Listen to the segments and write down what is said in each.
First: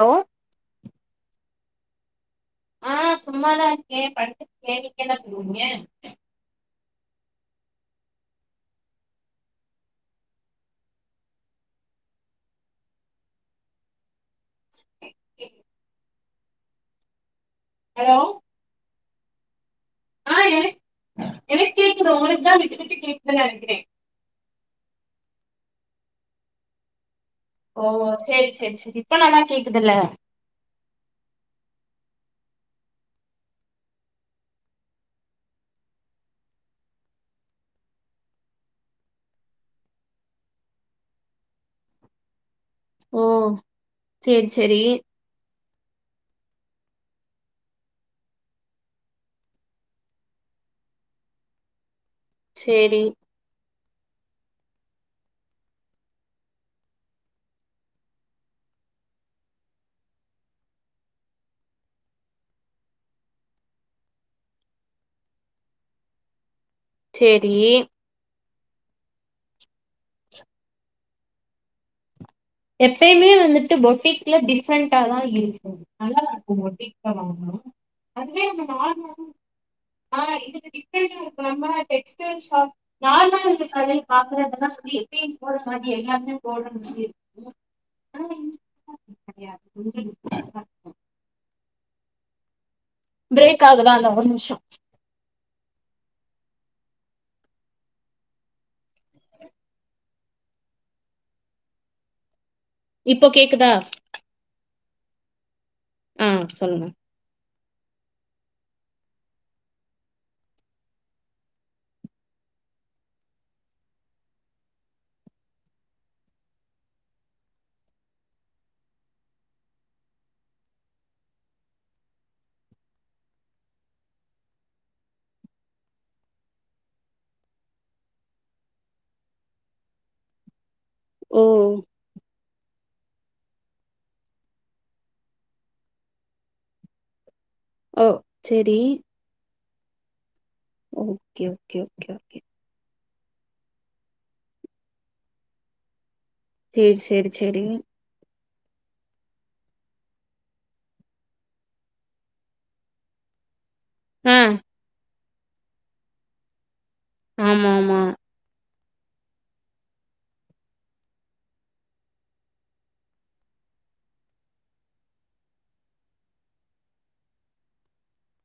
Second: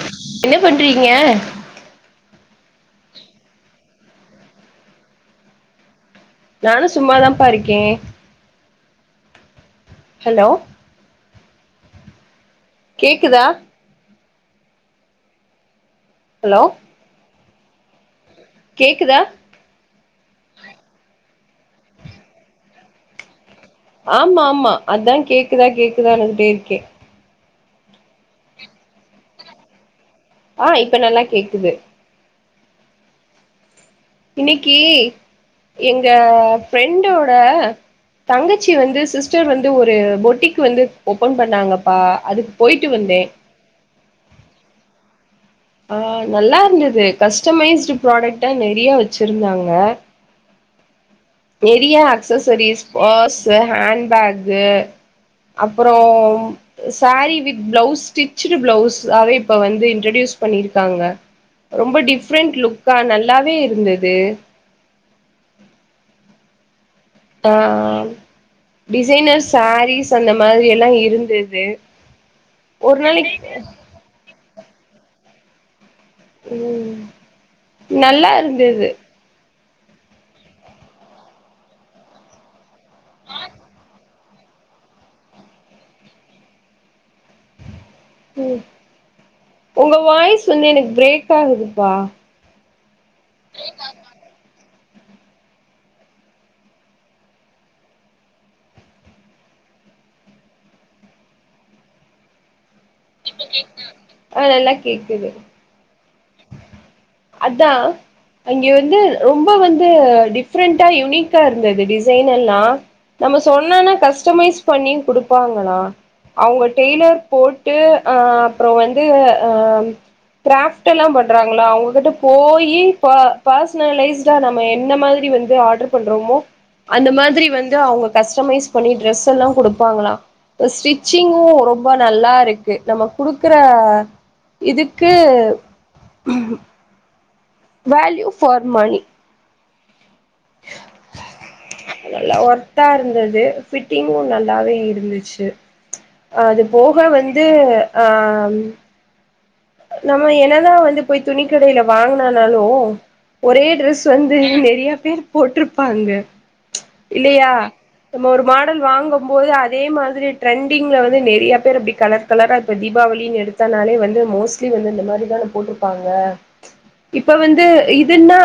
Hello என்ன பண்றீங்க ஆஹ் சும்மாதான் இருக்கேன் படுத்துருக்கேன் நீங்க என்ன பண்றீங்க நானும் சும்மாதான் பாருக்கேன் ஹலோ கேக்குதா ஹலோ ஹலோ கேக்குதா ஆஹ்எனக் எனக்கு கேக்குது உங்களுக்குதான் விட்டு விட்டு கேக்குதின்னு நெ ஆமா ஆமா அதான் கேக்குதா கேக்குதாந்துட்டே இருக்கேன் ஓ சேரி சேரி சேரி இப்ப நல்லா கேக்குதுல்ல ஆஹ் இப்ப நல்லா கேக்குது இன்னைக்கு எங்க பிரெண்டோட தங்கச்சி வந்து சிஸ்டர் வந்து ஒரு பொட்டிக்கு வந்து ஓப்பன் பண்ணாங்கப்பா அது ஓ சேரி சேரி ஆஹ் நல்லா இருந்தது கஸ்டமைஸ்டு ப்ராடக்ட்கா நிறைய வச்சிருந்தாங்க நிறைய அக்ஸசரிஸ் சேரி பார்ஸ் ஹண்ட் பேக் க்கு அப்பற sari with blouse stitched blouse அத இப்ப வந்து இன்ட்ரடியூஸ் பண்ணிருக்காங்க ரொம்ப டிஃப்ரெண்ட் லுக்கா நல்லாவே இருந்தது சேரி ஆஹ் டிசைனர்ஸ் சாரீஸ் அந்த மாரி எல்லாம் இருந்தது ஒரு எப்பயுமே நாளைக்கு வந்துட்டு பொட்டிக் லா டிஃப்ரெண்டா தான் இருக்கும் நல்லா இருக்கும் பொட்டிக் ம் வாங்கும் நல்லா அதுவே அந்த இருந்தது நார்மல் ஆஹ் இதுக்கு டிஷன் இருக்கு நம்ம டெக்ஸ்டைல் ஷாப் நான் நான் இந்த கடை பாக்குறப்பல்லாம் சொல்லி [unintelligible] எல்லாமே [unintelligible] உம் உம் உங்க வாய்ஸ் வந்து எனக்கு பிரேக் ஆகுதுப்பா பிரேக் ஆகுதா இந்த ஒரு நிமிஷம் இப்போ கேக்குதா ஆ நல்லா கேக்குது ஆஹ் சொல்லுங்க அதான் அங்க வந்து ரொம்ப வந்து டிஃப்ரெண்டா யுனிக்கா இருந்தது டிசைன் எல்லா நம்ம சொன்னனா கஸ்டமைஸ் பண்ணி கொடுப்பாங்களாம் அவங்க டெய்லர் போட்டு ஆஹ் அப்புறம் வந்து ஆஹ் கிராஃப்ட் எல்லா பண்றாங்களாம் அவங்க கிட்ட போயி பா பார்ஷ்னலைஷ்டா நம்ம என்ன மாரி வந்து ஆர்டர் பண்றோமோ அந்த மாதிரி வந்து அவுங்க கஷ்டமைஸ் பண்ணி டிரஸ் எல்லா கொடுப்பாங்களாம் ஸ்ட்ரி ஓ ச்சிங்கும் ரொம்ப நல்லாருக்கு நம்ம குடுக்குற இதுக்கு ஓ வேல்யூ ஃபார் செரி மணி ஓகே ஓகே ஓகே நல்லா ஓகே ஒர்த்தா இருந்தது ஃபிட்டிங்கும் நல்லாவே இருந்திச்சு அது போக சேரி சேரி வந்து சேரி ஆஹ் [unintelligible] நம்ம என்னதான் வந்து போய் துணிக்கடையில வாங்கினானாலும் ஒரே ட்ரெஸ் வந்து ஆ நிறைய பேர் போட்டிருப்பாங்க இல்லையா ஆமா ஆமா நம ஒரு மா டல் வாங்கும் போது அதே மாதிரி டிரரெண்டிங்ல வந்து நிறைய பேர் இப்டி கலர் கலரா இப்ப தீபாவளின்னு எடுத்தாலே வந்து மோஸ்ட் வந்து இந்த மாதிரி தான போட்டிருப்பாங்க இப்ப வந்து இதுன்னா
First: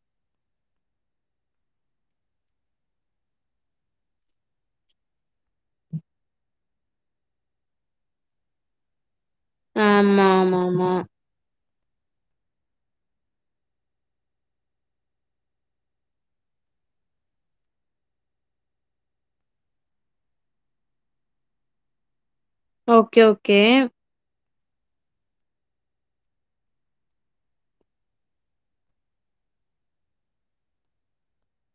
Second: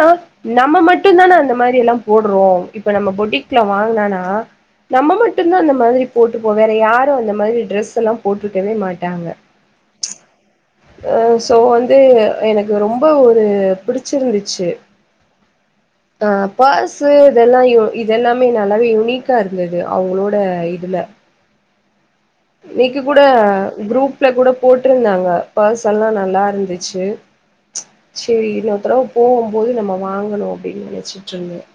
நம்ம மட்டும் தான அந்த மாதிரி எல்லாம் போடுறோம் இப்ப நம்ம பொட்டிக்ல வாங்கினனா நம்ம மட்டும் தான் அந்த மாதிரி போட்டுப்போம் வேற யாரும் அந்த மாதிரி டரெஸ் எல்லா போட்டுக்கவே மாட்டாங்க ஆமா ஆமா அஹ சோ வந் இ எனக்கு ரொம்ப ஒரு பிடிச்சிருந்துச்சு ஆஹா காசு இது இதெல்லாமே நல்லாவே யுனிக்கா இருந்தது அவங்களோட இதுல இன்னைக்கு கூட ஓகே ஓகே குரூப்ல கூட போட்டிருந்தாங்க பர்ஸ் எல்லா நல்லா இருந்துச்சு சரி இன்னொரு தடவை போகும்போது நம்ம வாங்கணும் அப்டின்னு நினைச்சுட்டு இருந்தேன்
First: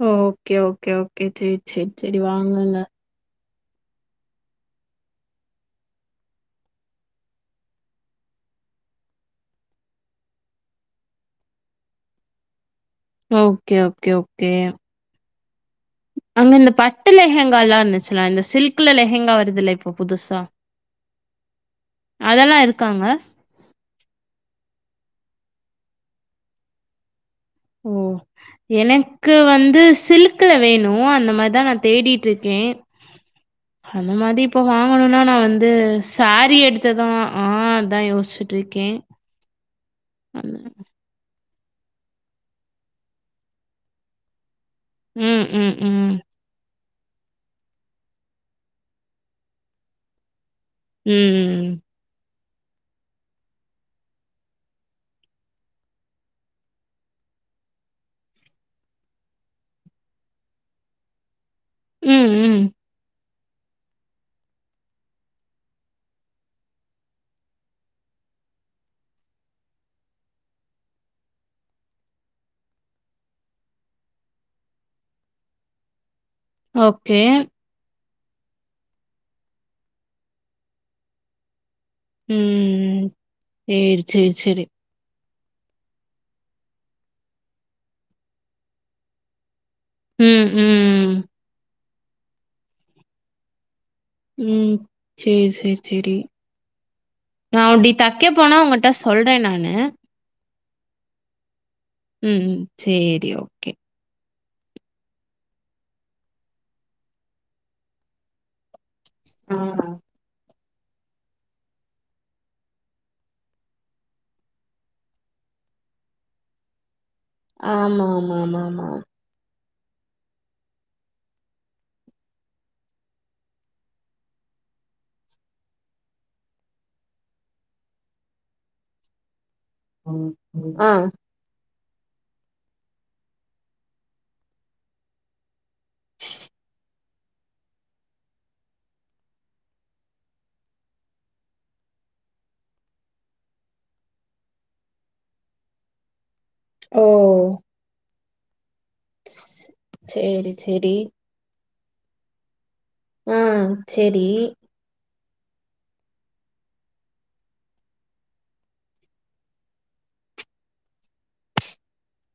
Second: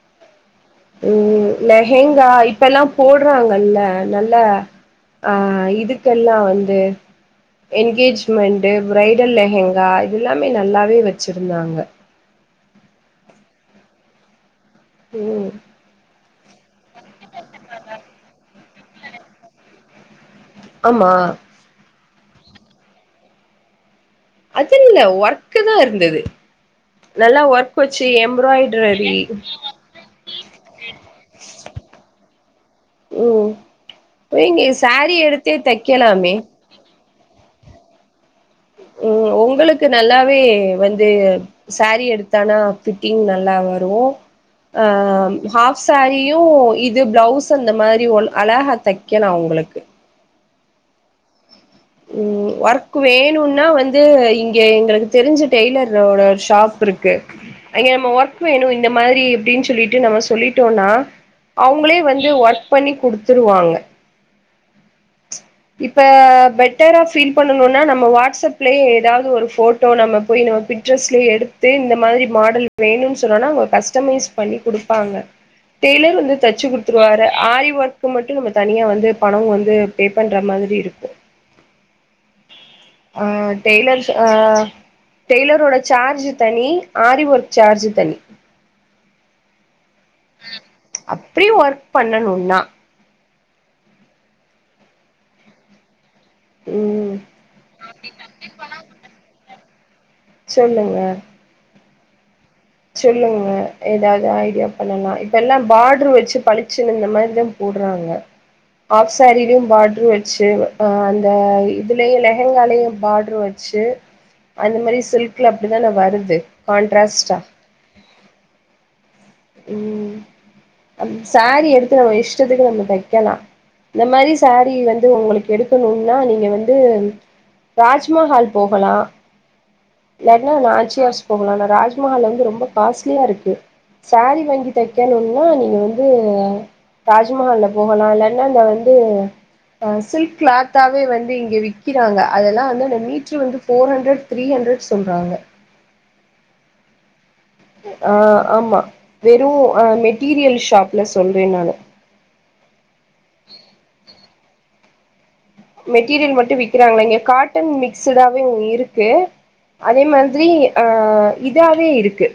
ஹம் கே ஓகே ஓகே சரி சரி சரி வாங்குங்க நல்ல நல்ல ஆஹ் இதுக்கெல்லாம் வந்து எனங்கேஜ்மெண்ட் பிரரைடல் லெகங்கா இது எல்லாமே நல்லாவே வச்சிருந்தாங்க ஓகே ஓகே ஓகே உம் அங்க இந்த பட்டு லெகங்கா எல்லா இருந்துச்சுலா இந்த சில்க்குல லெகங்கா வருதுல்ல இப்போ புதுசா ஆமா அதெல்லாம் இருக்காங்க அது இல்ல ஒர்க்கு தான் இருந்தது நல்லா ஒர்க் ஒ வச்சு எம்ப்ராய்டரி எனக்கு வந்து சில்க்ல வேணும் அந்த மாரிதான் நான் தேடிட்டு இருக்கேன் ம் அந்த மாரி நீங்க இப்ப சாரீ வாங்கணும்னா நான் எடுத்தே வந்து தைக்கலாமே சாரி எடுத்ததான் ஆஹ் அதான் யோச்சிட் உம் உங்களுக்கு நல்லாவே வந்து சாரீ எடுத்தானா ஃபிட்டிங் நல்லா வரும் ம் ம் ஆஹாம் ம் சாரியும் இ இது பிளவுஸ் அந்த மாரி ஒ அழகா தைக்கலாம் உங்களுக்கு உம் உம் ஒர்க் வேணும்னா வந்து இங்க எங்களுக்கு தெரிஞ்ச டெய்லரோட ஷாப் இருக்கு இங்க நம்ம ஒர்க் வேணும் இந்த மாரி அப்படின்னு சொல்லிட்டு நம்ம சொல்லிட்டோம்னா அவங்களே ம் வந்து ம் ஒர்க் பண்ணி குடுத்து த்துருவாங்க இப்ப பெட்டரா ஃபீல் பண்ணணும்னா நம்ம வாட்ஸ்அப்லயே ஏதாவது ஒரு போட்டோ நம்ம போய் நம பிக்சர்ஸ்லையே எடுத்து இந்த மாரி மாடல் வேணும்னு சொன்னோம்னா அவங்க கஸ்டமைஸ் பண்ணி குடுப்பாங்க டெய்லர் வந்து தச்சு ஓகே குடுத்துருவாரு ஆரி ஒர்க் இப்ப மட்டும் நம்ம தனியா வந்து பணம் வந்து பண்ற மாதிரி இருக்கோம் ம் அ சேரி டெய்லர்ஸ் அ சேரி சேரி டெய்லரோட சார்ஜ் தனி ஆரி ஒர்க் சார்ஜ் தனி ம் ம் அப்டி ஒர்க் பண்ணணுனா ம் சேரி சேரி சேரி ம் நான் அப்படி தைக்க போனா உங்கிட்ட சொல்றேன் நானு சொல்லுங்க ம் உம் சொல்லுங்க ஏதாவது ஆய் யா பண்ணலாம் இப்ப எல்லா பாடர் வச்சு பளிச்சன்னு இந்த மாதிரிதா போடறாங்க ஆஃப் ஆ. சாரிலயோ பார்டரு வெச்சு இப்பஅந்த இதுலயும் லெஹங்காலயும் பார்ட்ரு வச்சு அந்த மாதிரி சில்க்கல அப்படிதான நான் வருது கான்ட்ராஸ்ட்டா ஆமா ஆமா ஆமா ஆமா உம் சாரி எடுத்து நம்ம இஷ்டத்துக்கு நம்ம தெக்கலாம் இந்த மாதிரி சாரீ வந்து உங்களுக்கு எடுக்கணும்னா நீங்க வந்து ராஜ்மஹால் போகலாம் லக்னா ஆமா ஆ நாச்சியார்ஸ் போகலா நா ராஜ் துமல வந்து ரொம்ப காஸ்ட்லியா இருக்கு சாரீ வங்கி தைக்கணுன்னா நீ இது வந்து ராஜ்மஹால்ல போகலா இல்லானா அந்த வந்து அஹ் சில்க் கிளாத்தாவே வந்து இங்க விக்கிறாங்க அதெல்லா வந்து அந்த மீட்ரு வந்து ஃபோர் ஹண்டரட் த்ரீ ஹண்டரட் சொல்றாங்க ஓ ஆ ஆமா வெறு அஹ சேரி மெட்டீரியல் சேரி ஷாப்ல சொல்ற நானு. ஆ [inaudible] மெட்டீரியல் மட்டு விக்கிறாங்கள இங்க காட்டன் மிக்ஸடாவேயிருக்கு அதே மாதிரி அஹ இதாவேயிருக்கு.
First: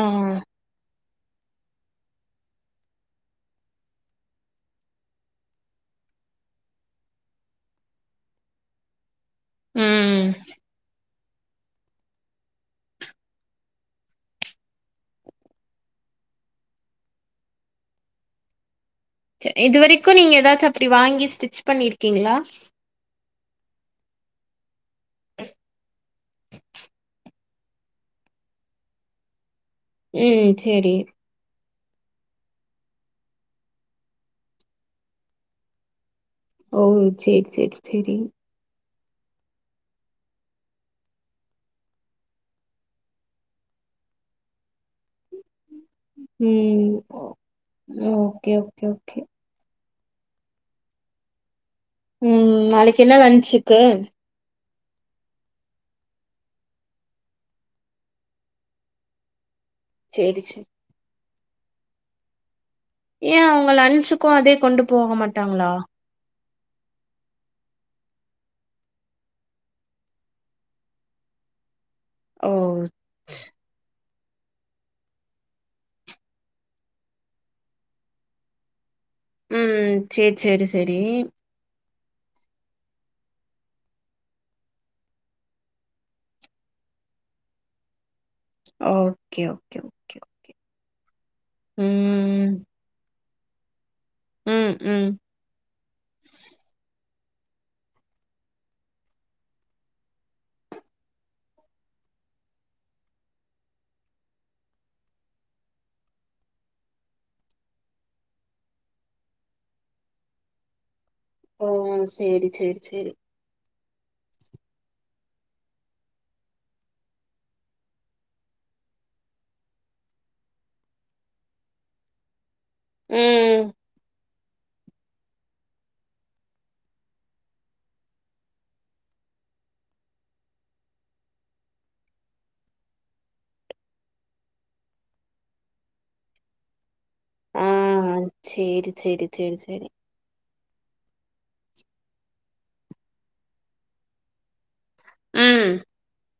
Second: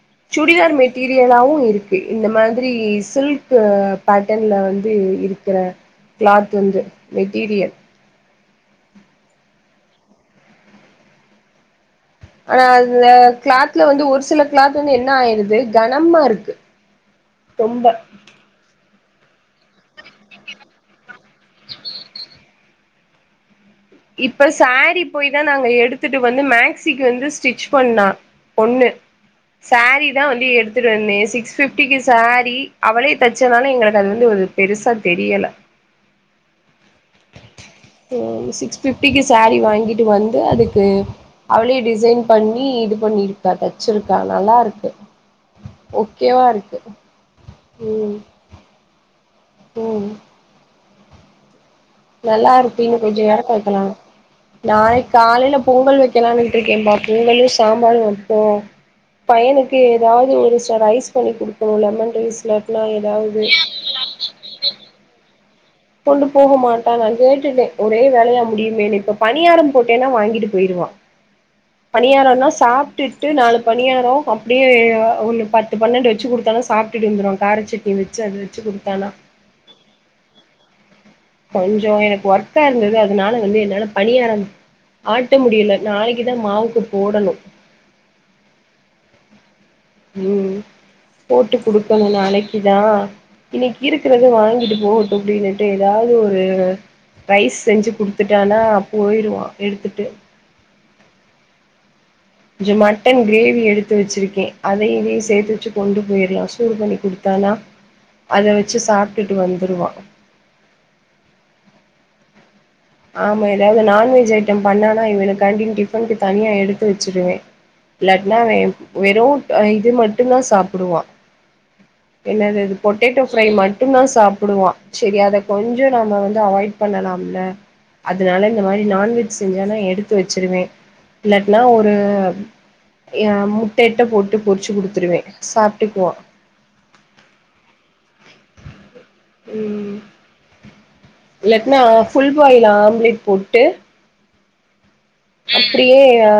ஆ சூடிதார் மெட். மெட்டீரியலாவு இருக்கு இந்த மாதிரி சில்க் பேட்டன்ல வந்து இருக்குற கிளாத் வந்து மெட்டீரியல். உம். ஆனா அந்த கிளாத்ல வந்து ஒரு சில கிளாத் வந்து என்ன ஆயிடுது கனமாருக்கு ரொம்ப. து இதுவரிக்கு நீங்க எதாச்சு அப்டி வாங்கி. ஸ்டிச் பண்ணிருக்கீங்களா. இப்ப ஸ்சேரி. போய் தா நாங்க எடுத்துட்டு வந்து மேக்சிக்கு வந்து ஸ்டிச். பண்ணா பொண்ணு. சாரீதா வந்து ம் எடுத்துட்டு சேரி வந்த சிக்ஸ் பிப். குட்டிக்கு சேரீ அவளே தெச்சனால எங்களுக்கு அது வந்து ஒரு பெருசா தெரியல. ஓ சேரி சேரி சேரி. பிப்டிக்கு சாரீ வாங்கிட்டு வந்து அதுக்கு அவ்ளே டிசைன் பண்ணி இது பண்ணிருக்கா தச்சிருக்கா நல்லாருக்கு. ஓகேவாருக்கு ம் உம். ஓகே ஓகே ஓகே உம். உம் இருக்கு இன்னு நாளைக்கு என்ன கொஞ்ச நேரத்துல லன்ச்சுக்கு. வைக்கலா நாளைக்கு காலையில பொங்கல் வைக்கலாம்னுட்டு இருக்கேன்ம்பா பொங்கலு சாம்பார் மட்டும் பையனுக். கு ஏதாவது சேரி ஒரு சேரி சோ ரைஸ். பண்ணி குடுத்துடலானு லெமன்ரைஸ்ல. ஏ அவங்க லன்சுக்கு அதே கொண்டு போக மாட். டாங்களா. கொண்டு போக மாட்டாங்க நா கேட்டுட்ட ஒரே வேலையா முடியுமேனு இப்ப பணியாரம் போட்டேன்னா வாங்கிட்டு போயிடுவா. பணியாரம்னா ஓ சாப்டுட்டு ஸ்- நாலு பணியாரோ. அப்படியே ஒன்னு பத்து பன்னெண்டு வச்சு குடுத்தாலு சாப்பிட்டுட்டு வந்துடு காரச்சட்னி வச்சு அத வச்சு குடுத்தானா. உம்ம் சேரி சேரி சேரி. கொஞ்சோ எனக்கு ஒர்க்கா இருந்தது அதனால வந்து என்னால பணியாரம் ஆட்ட முடியல நாளைக்குதா மாவுக்கு போடணு. ஓகே ஓ. உம் போட்டு குடுக்கணு ம் நாளைக்குதா. இன்னிக்கு. இருக்குறத ம் வாங்கிட்டு ம் போகட்டு அப்டின்னுட்டு எதாவது ஒரு. ரைஸ் செஞ்சு குடுத்துட்டானா போயிருவா எடுத்துட்டு. கொஞ்சோ மட்டன் கிரேவி எடுத்து வெச்சிருக்கே அதை இதையு சேத்து வெச்சு கொண்டு போயிரலா சூடு பண்ணி குடுத்தனா அத வெச்சு சாப்டுட்டு வந்துடுவா. ஓ சேரி சேரி. சேரி ஆமா தாவ்து நான்வெஜ் ஐட்டம் பண்ணானா இவனுக்கான்டி டிஃபனுக்கு தனியா எடுத்து வச்சுடுவே இல்லாட்னா அவெ வெறு இது மட்டுந்தா சாப்புடுவா என்னதது பொட்டேட்டோ ஃப்ரை ம் மட்டுந்தா சாப் புடுவான் சேரி அத கொஞ்சோ நம்ம வந்து அவாய்ட் பண்ணலாம்ல அதுனால இந்த மாதிரி நான்வெஜ் செஞ்சா நா எடுத்து வச்சுருவே இல்லாட்னா ஒரு அ முட்ட இட்ட போட்டு பொறிச்சு குடுத்துருவே சாப்டுக்குவா ஆ சேரி சேரி சேரி சேரி இல்லாட்ணா ஃபுல் பாயில் ஆம்லேட் போட்டு ம் அப்டியே அ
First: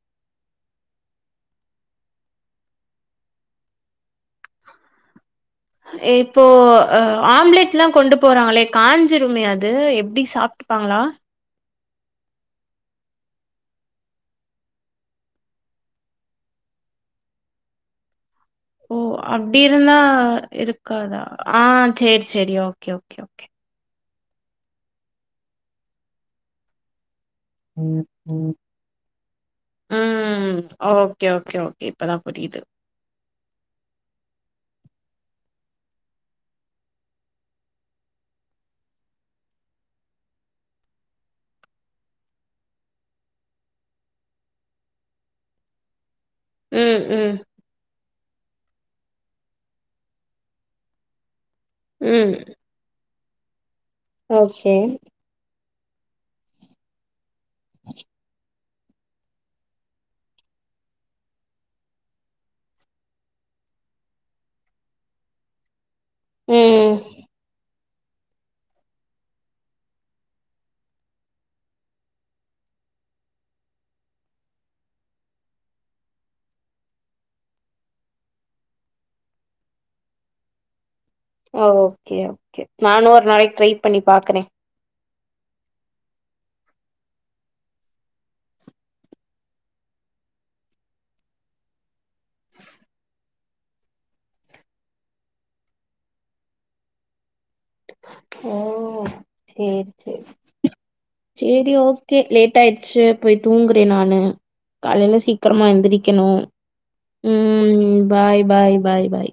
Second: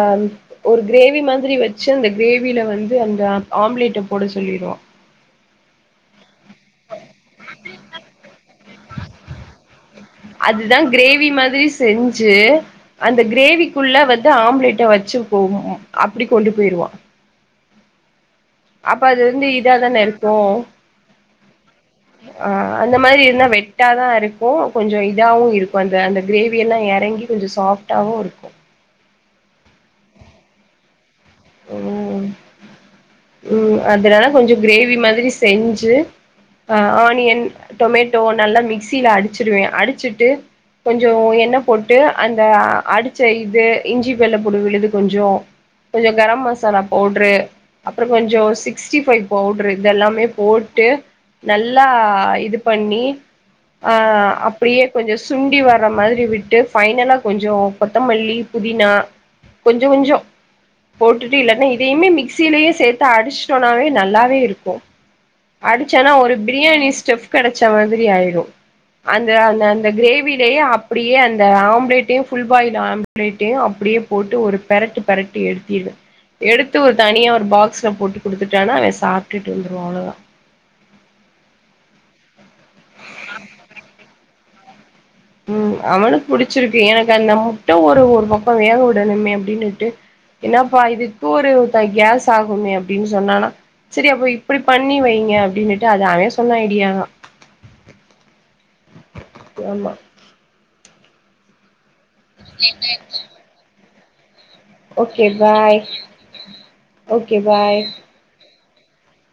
ஒரு கிரேவி மாதிரி வெச்சு அந்த கிரேவில வந்து அந்த ஆம்லேட்ட போட சொல்லிருவா எப் போ அ ஆம்லெட்லா கொண்டு போறாங்களே காஞ்சுருமே அது எப்டி அதுதா சாப்டுப்பாங்களா கிரேவி மாதிரி செஞ்சு அந்த கிரேவிக்குள்ள வந்து ஆம்லேட்ட வச்சு போ ம் அப்டி கொண்டு போயிருவா ஓ அப்ப அது வந்து இதா அப்டியிருந்தா தான இருக்கு இருக்காதா ஆ சேரி சேரி ஓகே ஓகே ஓகே கு கொஞ்ச இதாவு இருக்கூ அந்த அந்த கிரேவியல்லா எறங்கி கொஞ்ச ம் சாஃப்டாவு இருக்கு ஓ கே ஓகே ஓகே இப்பதா புரியிது உம் அதுனால கொஞ்ச கிரேவி மாதிரி செஞ்சு ஆ ஆனியன் டொமேட்டோ நல்லா மிக்சில அடிச்சிருவே அடிச்சுட்டு கொஞ்சொ எண்ணெ போட்டு அந்த அடிச்ச இது இஞ்சி வெள்ளப்பூடு விழுது கொஞ்சொ கொஞ்ச கரம் மசாலா ம் பவுட்ரு ம் அப்புற கொஞ்ச சிக்ஸ்டி ஃபைவ் பவுடரு இது எல்லாமே போட்டு நல்லா ம் இது பண்ணி ஆ ஓகே அப்டியே கொஞ்சொ சுண்டி வ ர மாதிரி விட்டு ஃபைனலா கொஞ்சொ கொத்தமல்லி புதினா கொஞ்ச கொஞ்சொ போட்டுட்டு இல்லாட்னா இதையுமே மிக்ஸ் சீலயே சேத்து அடிச்ட்டோனாவே நல்லாவே இருக்கு அடி ச்சனா ஒரு பிரியாணி ம் ஸ்டெஃப் கெடச்ச மாதி ரி ஆயிரு அந்த அந்த அந்த கிரேவிலேயே அப்டியே அந்த ஆம்ப்ளேட்டையு ஃபுல் பாயில் ஆம்ப்ளேட்டையு அப்டியே போட்டு ஒரு பெரட்டு பெரட்டி எடுத்திரு எடுத்து ஒரு தனியா ஒரு பாக்ஸ்ல போட்டு குடுத்துட்டானா அவெ சாப்டுட்டு வந்துருவா அவ்ளதா ஓகே ஓகே நானு ஒரு நாளைக் ட்ரை பண்ணி பாக்குறே உம் அவனுக் புடிச்சிருக்கு எனக்கு அந்த முட்ட ஒரு ஒரு பக்க வேக விடணுமே அப்டின்னுட்டு என்னாப்பா இதுக்கு ஒரு ப கேஸ் ஆகுமே அப்டின் சொன்னானா செரி அப்ப இப்டி பண்ணி வைங்க அப்டின்னுட்டு அது அவெ சொன்ன ஐடியா தா [inaudible] ஓ சேரி ஆமா சேரி சேரி ஓ கே லேட் ஆயிச்சு போய் தூங்கு ட்டே நானு காலையில ஓகே சீக்கிரமா பாய் எந்திரக்கணு ஓகே உம் பாய் பாய் பாய் பாய் பாய்